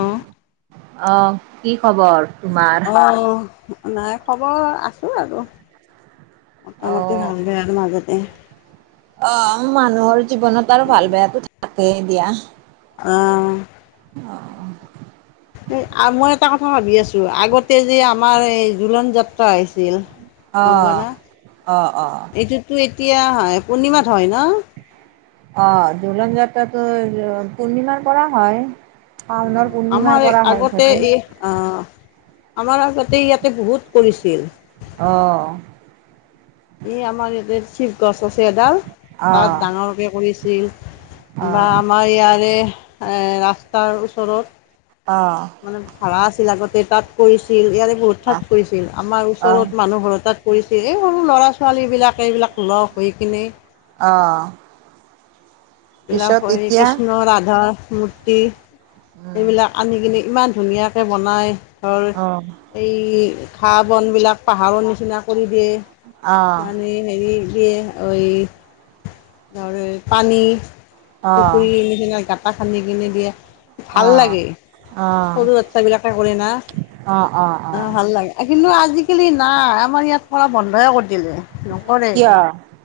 অ অ, কি খবৰ? তোমাৰ? অ, নাই খবৰ, আছো আৰু। মোটামুটি অ'। ভালেই মাজতেই। অ, মানুহৰ জীৱনত আৰু ভাল বেয়াটো থাকেই দিয়া। অ, অ, মই এটা কথা ভাবি আছো, আগতে যে আমাৰ এই জোলন যাত্ৰা হৈছিল। অ', হ'বনে, অ', অ', এইটোতো এতিয়া, পূৰ্ণিমাত হয় ন? অ, দোলন যাত্ৰাটো পূৰ্ণিমাৰ পৰা হয়। অ, শাওনৰ পূৰ্ণিমাৰ আমাৰ এই পৰা হয় আগতে চাগে, এই, অ, আমাৰ আগতে ইয়াতে বহুত কৰিছিল। অ, ই, আমাৰ [inaudible] গছ আছে এডাল, তাত অ', ডাঙৰকে কৰিছিল, বা অ'। আমাৰ ইয়াৰে আহ, ৰাস্তাৰ ওচৰত অ, মানে ভাড়া আছিল আগতে তাত কৰিছিল, ইয়াৰে বহুত আহ, ঠাইত কৰিছিল, আমাৰ অ', ওচৰত মানুহ ঘৰ তাত কৰিছে, এই সৰু ল'ৰা-ছোৱালীবিলাক এইবিলাক লগ হৈ কিনে অ, এইবিলাক পিছত হয়, এতিয়া কৃষ্ণ-ৰাধা মূৰ্তি উম, এইবিলাক আনি কিনে ইমান ধুনীয়া বনাই ধৰ, অ', এই ঘাঁহ বনবিলাক পাহাৰৰ নিচিনা কৰি দিয়ে, অ', মানে হেৰি দিয়ে ধৰ এই, পানী। অ', অ', পুখুৰীৰ নিচিনা, গাটা সানি কেনে দিয়ে। ভাল অ', লাগে, সৰু অ', বাচ্ছা বিলাকে কৰে না। অ, ভাল লাগে। কিন্তু আজিকালি নাই, আমাৰ ইয়াত ধৰা বন্ধই কৰি দিলে। নকৰে কিয়,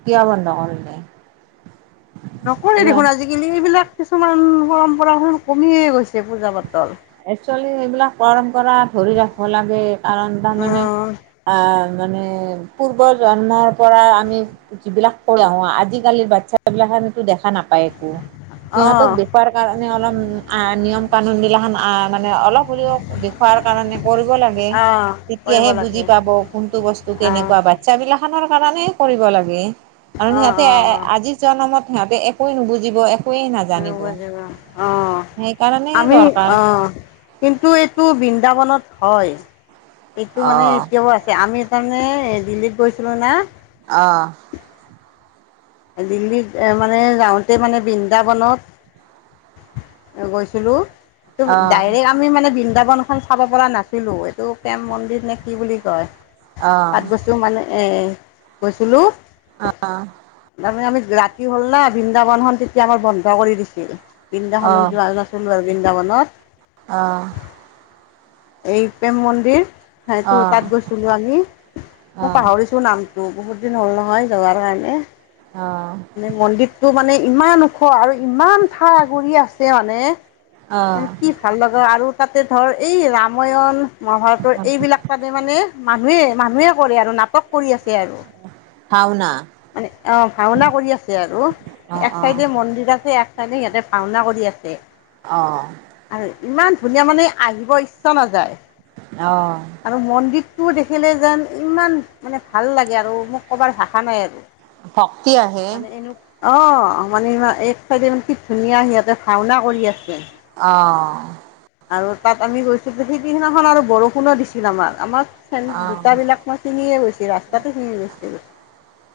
কিয় বন্ধ কৰিলে? নকৰেই কিবা দেখোন, আজিকালি এইবিলাক কিছুমান পৰম্পৰা এ, কমিয়ে গৈছে পূজা-পাতল। একচৱেলি এইবিলাক পৰম্পৰা ধৰি ৰাখিব লাগে, কাৰণ তাৰমানে উম আহ মানে, পূৰ্বজন্মৰ পৰা আমি যিবিলাক কৰা হোৱা, আজিকালিৰ বাচ্ছাবিলাক সেইটো দেখা নাপা পায় একো, সিহঁতক আহ দেখুৱাৰ কাৰণে অলপ আ, নিয়ম কানোনবিলাক আহ, মানে অলপ হ'লেও দেখুৱাৰ কাৰণে কৰিব লাগে, আহ কৰিব তেতিয়াহে বুজি লাগে পাব কোনটো বস্তু আহ কেনেকুৱা বা বাচ্ছা বিলাখনৰ কাৰণেই কৰিব লাগে, আৰু অ সিহঁতে অ এ, আজি জনমত সিহঁতে একোৱে নুবুজিব, এক [inaudible] অহ, সেইকাৰণে আমি, দৰকাৰ অহ, কিন্তু এইটো বৃন্দাবনত হয়, এইটো মানে অ এতিয়াও আছে, আমি সেইকাৰণে এ, দিল্লীত গৈছিলোঁ না। অ, দিল্লীত এ, মানে যাওঁতে মানে বৃন্দাবনত গৈছিলো, তম, ডাইৰেক্ট আ আমি মানে বৃন্দাবন খন চাব পৰা নাছিলো। এইটো কেম, মন্দিৰ নে, কি বুলি কয়। তাত গৈছো মানে, এ, গৈছিলো। অ, অ, তাৰমানে আমি ৰাতি হ'ল না বৃন্দাবনখন তেতিয়া আমাৰ বন্ধ কৰি দিছিল। বৃন্দাখননত যোৱা নাছ- সুনবা বৃন্দাবনত অ। এই প্ৰেম মন্দিৰ। সেইটো তাত গৈছিলো আমি, মই পাহৰিছ- টো নামটো বহুত দিন হ'ল নহয় যোৱাৰ কাৰণে অ। মানে মন্দিতটো মানে ইমান খোৱা আৰু ইমান ঠা আগুৰি আছে মানে মানে কিফ ভাল লগা আৰু তাতে ধৰ এই ৰামায়ণ মহাভাৰতৰ এইবিলাক তাতে মানে মানুহে মানুহে কৰে আৰু নাটক কৰি আছে আৰু মানে অ ভাওনা কৰি আছে আৰু এক অ', চাইডে মন্দিৰ আছে এক চাইডে সিহঁতে ভাওনা কৰি আছে। অ। আৰু ইমান ধুনীয়া মানে আহিব ইচ্ছাও নাযায়। অ। আৰু মন্দিৰটোও দেখিলে যেন ইমান মানে ভাল লাগে আৰু মোক ক'বাৰ ভাষা নাই আৰু। ভক্তি আহে মানে এনু- অ মানে ইমান এক চাইড ই কি ধুনীয়া সিহঁতে ভাওনা কৰি আছে। অ। আৰু তাত আমি গৈছিলো যে সেইদিনাখন আৰু বৰষুণো দিছিল আমাৰ আমাক চেন অ', দুতাবিলাক মই চিনিয়ে গৈছি ৰাস্তাতো চিনি গৈছিলো।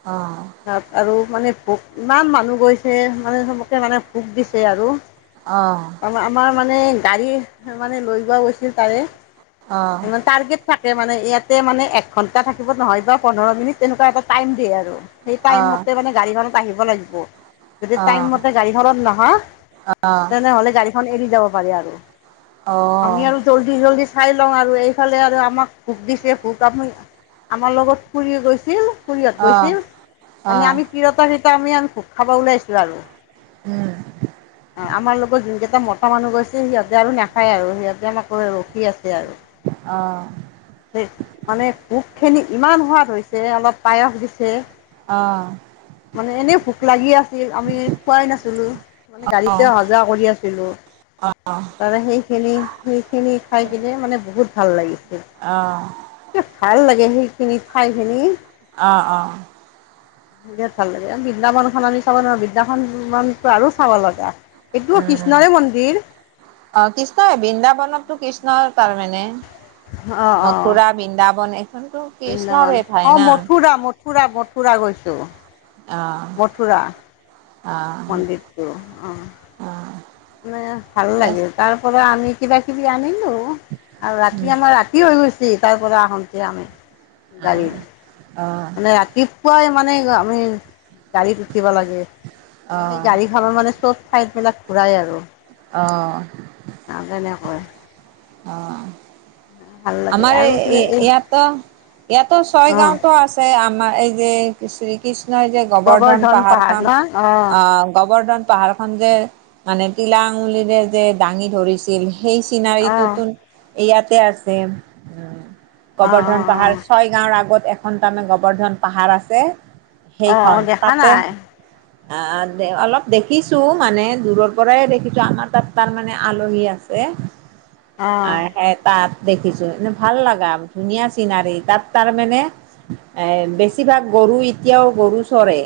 অ', অ', তাত আৰু মানে ভোক ইমান মানুহ গৈছে মানে চবকে মানে ভোক দিছে আৰু। অ। আমাৰ মানে গাড়ী মানে লৈ গোৱা গৈছিল তাৰে। অ', অ', ইমান টাৰ্গেট থাকে মানে ইয়াতে মানে এক ঘণ্টা থাকিব নহয় বা পোন্ধৰ মিনিট তেনেকুৱা এটা টাইম দিয়ে আৰু। সেই টাইম অ', মতে মানে গাড়ীখনত আহিব লাগিব যদি টাইম অ', মতে গাড়ীখনত নাহা তেনেহলে গাড়ীখন এৰি যাব পাৰি আৰু। আমি আৰু জল্দি জল্দি চাই লওঁ আৰ- ৰু এইফালে আৰু আমাক ভোক দিছে, ভোক আমি আমাৰ লগত খুড়ী গৈছিল। খুড়ীহত গৈছিল অ', অ', মানে আমি তিৰতাৰ সিতা আমি আন ভোগ খাব ওলাইছোঁ আৰু। উম। [inaudible] আমাৰ লগত জোন কেইটা মতা মানুহ গৈছে সিহঁতে আৰু নাখায় আৰু সিহঁতে আমাক ৰৈ ৰখি আছে আৰু। অ। ধে মানে ভোগখিনি ইমান সোৱাদ হৈছে, অলপ পায়স দিছে। অ', অ', অ', মানে এনেই ভোক লাগি আছিল আমি খোৱাই নাছিলোঁ। মানে গাড়ীতে অহা যোৱা কৰি আছিলো। অ', অ', উম, অ', তাৰে সেইখিনি, সেইখিনি খাই কিনে মানে বহুত ভাল লাগিছে। ভাল লাগে সেইখিনি খাইখিনি। অ অ। [inaudible] বিৰাত ভাল লাগে বৃন্দামানখন আমি চাব নোৱাৰ বৃদদাখনমানতো আৰু চাব লগা। এইটো কৃষ্ণৰে মন্দিৰ। অ কৃষ্ণ হয়, বৃন্দাবনতটো কৃষ্ণৰ তাৰমানে, অঁ অঁ মথুৰা বৃন্দাবন, এইখনতো বৃন্দাবন, কৃষ্ণৰে ঠাই অ', না। মথুৰা, মথুৰা মথুৰা গৈছোঁ। অ'। মথুৰা অ' মন্দিৰটো অ'। অ'। ভাল লাগে তাৰ পৰা আমি কিবা কিবি আনিলোঁ আৰু ৰাতি উম, আমাৰ ৰা তি হৈ গৈছে তাৰ পৰা আহোঁতে, আমি গাড়ীত অ', অ', মানে ৰাতি পুৱাই মানে আমি গাড়ীত উঠিব লাগে, মানে সেই গাড়ী খন মানে চ'ব চাইড বিলাক ঘূৰাই আৰু। অ'। আৰু তেনেকৈ অ' ভাল লাগে আমাৰ আৰু কিবা এই ইয়াতো, ইয়াতো ছয় অঁ গাঁৱতো আছে আমাৰ এই যে শ্ৰীকৃষ্ণই যে গোবৰ্ধন পাহাৰ ন পাহাৰখন, অ', গোবৰ্ধন পাহাৰ খন যে মানে তিলা আঙুলিৰে যে দাঙি ধৰিছিল সেই অ', অ', চিনাৰীটোতো ইয়াতে আছে উম', অ', অ', গোবৰ্ধন পাহাৰ। অ', ছয় গাঁৱৰ আগত এখন তাৰ মানে গোবৰ্ধন পাহাৰ আছে। অ দেখা নাই। আ দে অলপ দেখিছোঁ মানে দূৰৰ পৰাই দেখিছোঁ আমাৰ তাত তাৰমানে আলহী আছে। [inaudible] আহ সে তাত দেখিছো এনে ভাল লাগা ধুনীয়া চিনাৰী তাত তাৰ মানে এ বেছিভাগ গৰু এতিয়াও গৰু চৰে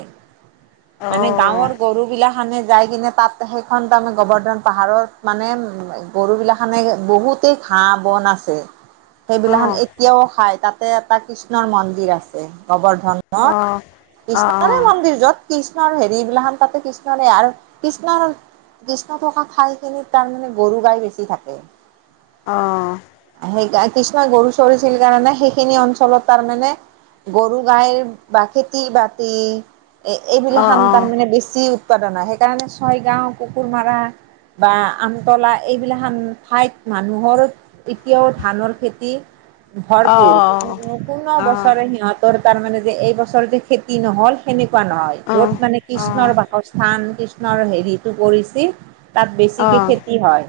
অ', মানে অ', গাঁৱৰ গৰুবিলাক সানে যাই কিনে তাত সেইখন তাৰ মানে গোবৰ্ধন পাহাৰত মানে গৰু বিলাক সানে বহুতেই ঘাঁ-বন আছ ছে অ', সেইবিলাহন অ', এতিয়াও খাই, তাতে এটা কৃষ্ণৰ মন্দিৰ আছে গোৱৰ্ধন। অ', নত অ', অ', অ', অ', অ', অ', অ', অ', অ', অ', কৃষ্ণৰে মন্দিৰ য'ত কৃষ্ণৰ হেৰি বিলাখন তাতে কৃষ্ণৰে আৰু কৃষ্ণৰ কৃষ্ণ থকা ঠাইখিনিত তাৰমানে গৰু গাই বেছি থাকে। অ' সেইকা, কৃষ্ণ‌ই গৰু চৰিছিল কাৰণে সেইখিনি অঞ্চলত তাৰ মানে গৰু গাইৰ বা খেতি বাতি এইবিলাখন অ', তাৰমানে বেছি উৎপাদন হয় সেইকাৰণে ছয় গাওঁ কুকুৰ মাৰা। বা আমতলা এইবিলাখন ঠাইত মানুহৰ এতিয়াও ধানৰ খেতি ভৰপূৰ অ', অ', অ', [unintelligible] বছৰে সিহঁত তাৰ মানে যে এই বছৰ যে খেতি নহ'ল সেনেকুৱা নহয়, য'ত মানে কৃষ্ণৰ বাস স্থান কৃষ্ণৰ হেৰিটো পৰিছে, তাত বেছিকে খেতি হয়।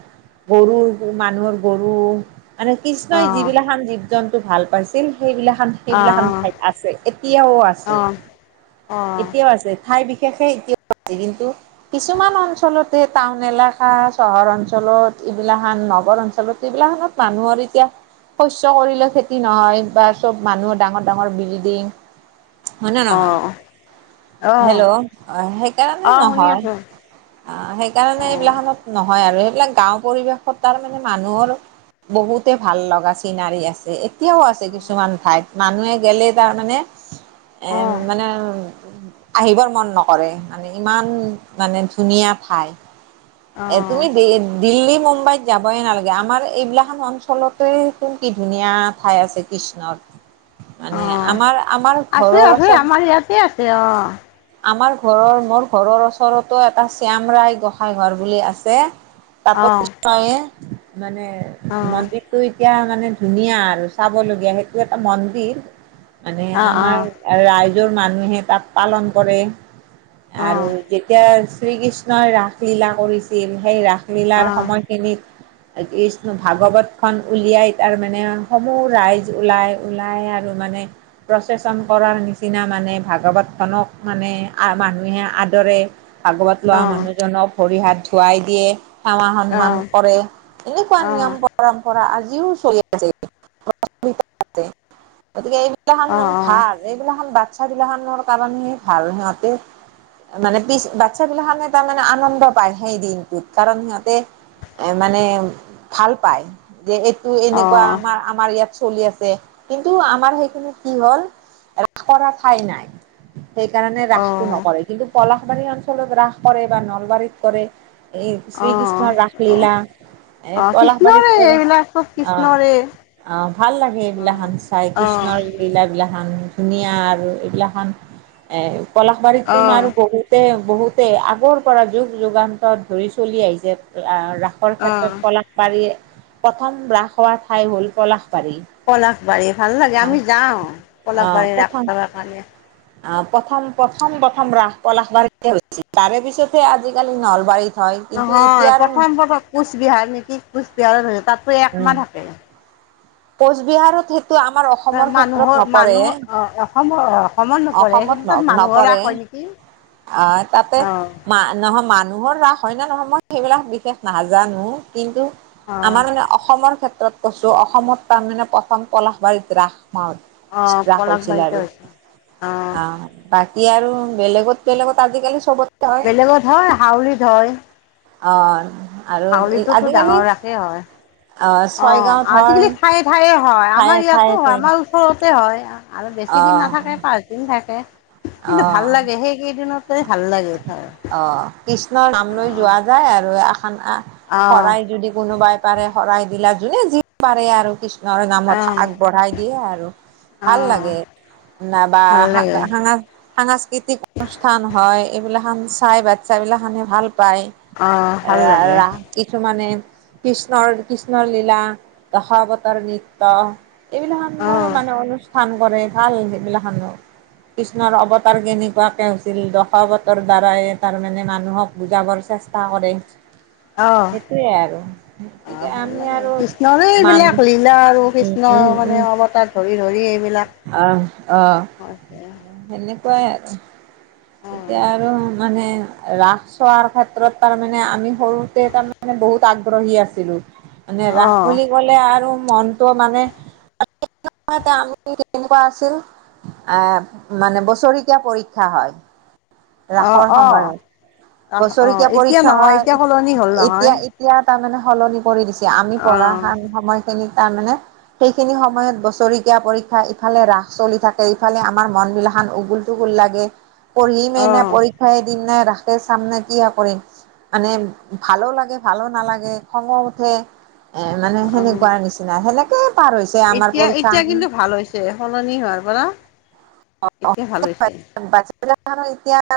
গৰুৰ, মানুহৰ গৰু মানে কৃষ্ণই যিবিলাখান জী জীৱ জন্তু ভাল পাইছিল সেইবিলাখান। সেইবিলাখন ঠাইত আছে এতিয়াও আছে এতিয়াও আছে ঠাই বিশেষে এতিয়াও আছে কিন্তু কিছুমান অঞ্চলতে টাউন এলেকা চহৰ অঞ্চলত এইবিলাখান নগৰ অঞ্চলত এইবিলা খানত মানুহৰ এতিয়া শস্য কৰিলে খেতি নহয় বা চব মানুহ ডাঙৰ ডাঙৰ বিলডিং হয়নে নহয় হেল্ল' অ সেইকাৰণে শুনি নহয়। আছোঁ সেইকাৰণে অ', এইবিলাখনত নহয় আৰু এইবিলাক গাঁও পৰিৱেশত তাৰমানে মানুহৰ- বহুতে ভাল লগা চিনাৰী আছে। এতিয়াও আছে কিছুমান ঠাইত মানুহে গেলে তাৰমানে হয় এ মানে আহিবৰ মন নকৰে মানে ইমান মানে ধুনীয়া ঠাই। এ অ', তুমি দিল্লী মুম্বাইত যাবয়ে নালাগে আমাৰ এইবিলাক আৰ অঞ্চলতে কোন কি ধুনীয়া ঠাই আছে কৃষ্ণৰ, মানে অ', আমাৰ আমাৰ আছে ঘৰৰ আছে আমাৰ ইয়াতে আছে ওচৰত অ', আমাৰ ঘৰৰ মোৰ ঘৰৰ ওচৰতো এটা শ্যামৰায় গোঁসাই ঘৰ বুলি আছে। তাপ অ', কৃষ্ণয়ে মানে অ', মন্দিৰ, টো এতিয়া মানে ধুনীয়া আৰু চাবলগীয়া সেইটো এটা মন্দিৰ মানে অ', আমাৰ- আৰু ৰাইজৰ মানুহে তাত পালন কৰে। অ', আৰু অ', যেতিয়া শ্ৰীকৃষ্ণই ৰাসলীলা কৰিছিল সেই ৰাসলীলাৰ অ', সময়। এনেকে কৃষ্ণয় ভাগৱত খন উলিয়াই তাৰ মানে সমূহ ৰাইজ ওলাই ওলাই আৰু মানে। প্ৰচেচন কৰাৰ নিচিনা মানে ভাগৱতখনক মানে মানুহে আদৰে। ভাগৱত লোৱা অ', মানুহজনক ভৰি হাত ধোৱাই দিয়ে সেৱা সন্মান অ', কৰে। এনেকুৱা অ', নিয়ম অ', পৰম্পৰা আজিও চলি আছে। গতিকে এইবিলাকখন মান অ', ভাল। এইবিলাখন বাচ্ছা বিলাখনৰ কাৰণে ভাল সিহঁতে- মানে পিছ বাচ্ছাবিলাকখে তাৰমানে আনন্দ পায় সেই দিনটোত কাৰণ সিহঁতে- এ মানে ভাল পাই যে এইটো এনেকুৱা অ', আমাৰ আমাৰ ইয়াত চলি আছে কিন্তু আমাৰ সেইখিনিত কি হ'ল ৰা কৰা ঠাই নাই। সেইকাৰণে ৰাসটো অ', নকৰে কিন্তু পলাশবাৰী অঞ্চলত ৰাস কৰে বা নলবাৰীত কৰে। এই অ অ শ্ৰীকৃষ্ণৰ, ৰাসলীলা এ- অ, কলহবাৰীত কৃষ্ণৰে কৰে এইবিলাক চব অ কৃষ্ণৰে অ ভাল লাগে এইবিলাখান অ', চাই অ', কৃষ্ণৰ এইলাবিলাখান ধুনীয়া আৰু এইবিলা খান এ কলাশবাৰীতো আৰু বহুত তে বহুতে বহুতে আগৰ পৰা যুগ যুগান্ত ধৰি চলি আহিছে ৰাখ ক্ষেত্ৰত অ', পলাশবাৰী প্ৰথম বস হোৱা ঠাই হল পলাশবাৰী, কলাশবাৰী, ভাল লাগে আহ আমি যাওঁ পলাশবাৰীৰ ৰাটৰ কাৰণে। অ প্ৰথম প্ৰথম প্ৰথম ৰাস পলাশ বাৰীছিল তাৰে পিছতহে আজিকালি নলবাৰীত- হয় কিন্তু এতিয়া নহয় আৰু প্ৰথম প্ৰথম কোচবিহাৰ, নেকি কোচবিহাৰৰ ন তাতো উম একমাহ থাকে। কোচবিহাৰত সেই মানুহৰ মানুহ অ অসমৰ অসমত নপৰে অসমত কিন্তু তাত মানুহৰ ৰাস হয় নেকি? কি? অ তাতে মা নহয় মানুহৰ ৰাস। হয়না নহয় মই সেইবিলাক বিশেষ নাজানো কিন্তু আমাৰ মানে অ অসমৰ ক্ষেত্ৰত কৈছো অসমত তাৰমানানে প্ৰথম পলাশ বাৰীত ৰাস মাউল। অ', ৰাস হৈছিল পলাশবাৰীতে আৰু হৈছে অ', আহ। বাকী আৰু বেলেগত বেলেগত আজিকালি চবত বেলেগত হয়, হাউলিত হয়। অ', আৰু আজিকালি হে হয়, অ অ', ছয়গাঁৱত হয় আজিকালি ঠায়ে-ঠায়ে হয়, ঠায়ে আমাৰ ইয়াতো ঠায়ে হয়। ঠায়ে আমাৰ ও ওচৰতে হয়, আৰু বেছি অ দিন নাথাকে পাঁচদিন থাকে। কিন্তু ভাল অ লাগে সেই এই কেইদিনতই ভাল লাগে খাই। অ', কৃষ্ণৰ নাম লৈ যোৱা যায় আৰু এখন অ' শৰাই যদি কোনোবাই - পাৰে শৰাই দিলা, যোনে যি পাৰে আৰু কিছুমান- - ন নামত আগবঢ়াই দিয়ে আৰু, অ' ভাল অ' লাগে। নবা ভাল লাগে সাঁ সাংস্কৃতিক - অনুষ্ঠান হয়, এইবিলাক খন চাই বাচ্ছা এইবিলাকখনে ভাল পায়। অ' ভাল ৰা লাগে ৰা কিছুমানে কৃষ্ণৰ কৃষ্ণলীলা দশাৱতৰ নৃত্য - এইবিলাক খনৰ অ' মানে অনুষ্ঠান - কৰে ভাল সেইবিলাক খনো, কৃষ্ণৰ অৱতাৰ কেনেকুৱাকে - ছিল দখৱতৰ দ্বাৰাই তাৰমানে মানুহক বুজাবৰ চেষ্টা কৰে। অহ, সেইটোৱে আৰু অহ গতিকে ভাল আমি লাগে আৰু কৃষ্ণৰে মান এইবিলাক লীলা আৰু। উম উম কৃষ্ণৰ মানে উম অৱতাৰ ধৰি ধৰি এইবিলাক - আহ আহ, সেনেকুৱাই আৰু। এতিয়া আৰু মানে, ৰাস চোৱাৰ ক্ষেত্ৰত তাৰমানে, আমি সৰুতে তাৰমানে বহুত - আগ্ৰহী আছিলো। মানে, ৰাস অ' বুলি ক'লে আৰু মনটো মানে - [unintelligible] আহ, মানে বছৰিকীয়া পৰীক্ষা হয়। অ' ৰাসৰ অ' অ'। সময়ত, আহ অ বছৰেকীয়া এতিয়া পৰীক্ষা নহয় হয়। এতিয়া এত সলনি হ'ল এত নহয় এতিয়া - এতিয়া তাৰ মানে সলনি কৰি দিছে। আমি অ পঢ়া সময়খিনিত তাৰ মানে, - সেইখিনি সময়ত বছৰেকীয়া পৰীক্ষা, ইফালে ৰাস চলি থাকে, ইফালে আমাৰ মন বিলাসন উগুল - ঠুগুল লাগে। পঢ়িমে অ নে, পৰীক্ষাই এ দিম নে, ৰাখে চাম নে, কি এ কৰিম। মানে ভালো লাগে, ভালো নালাগে, খংও উঠে। এ মানে অ সেনেকুৱা নিচিনা, সেনেকে পাৰ হৈছে আমাৰ পৰীক্ষা। যে, সলনি হোৱাৰ পৰা। এতিয়া ভাল হৈছে [unintelligible]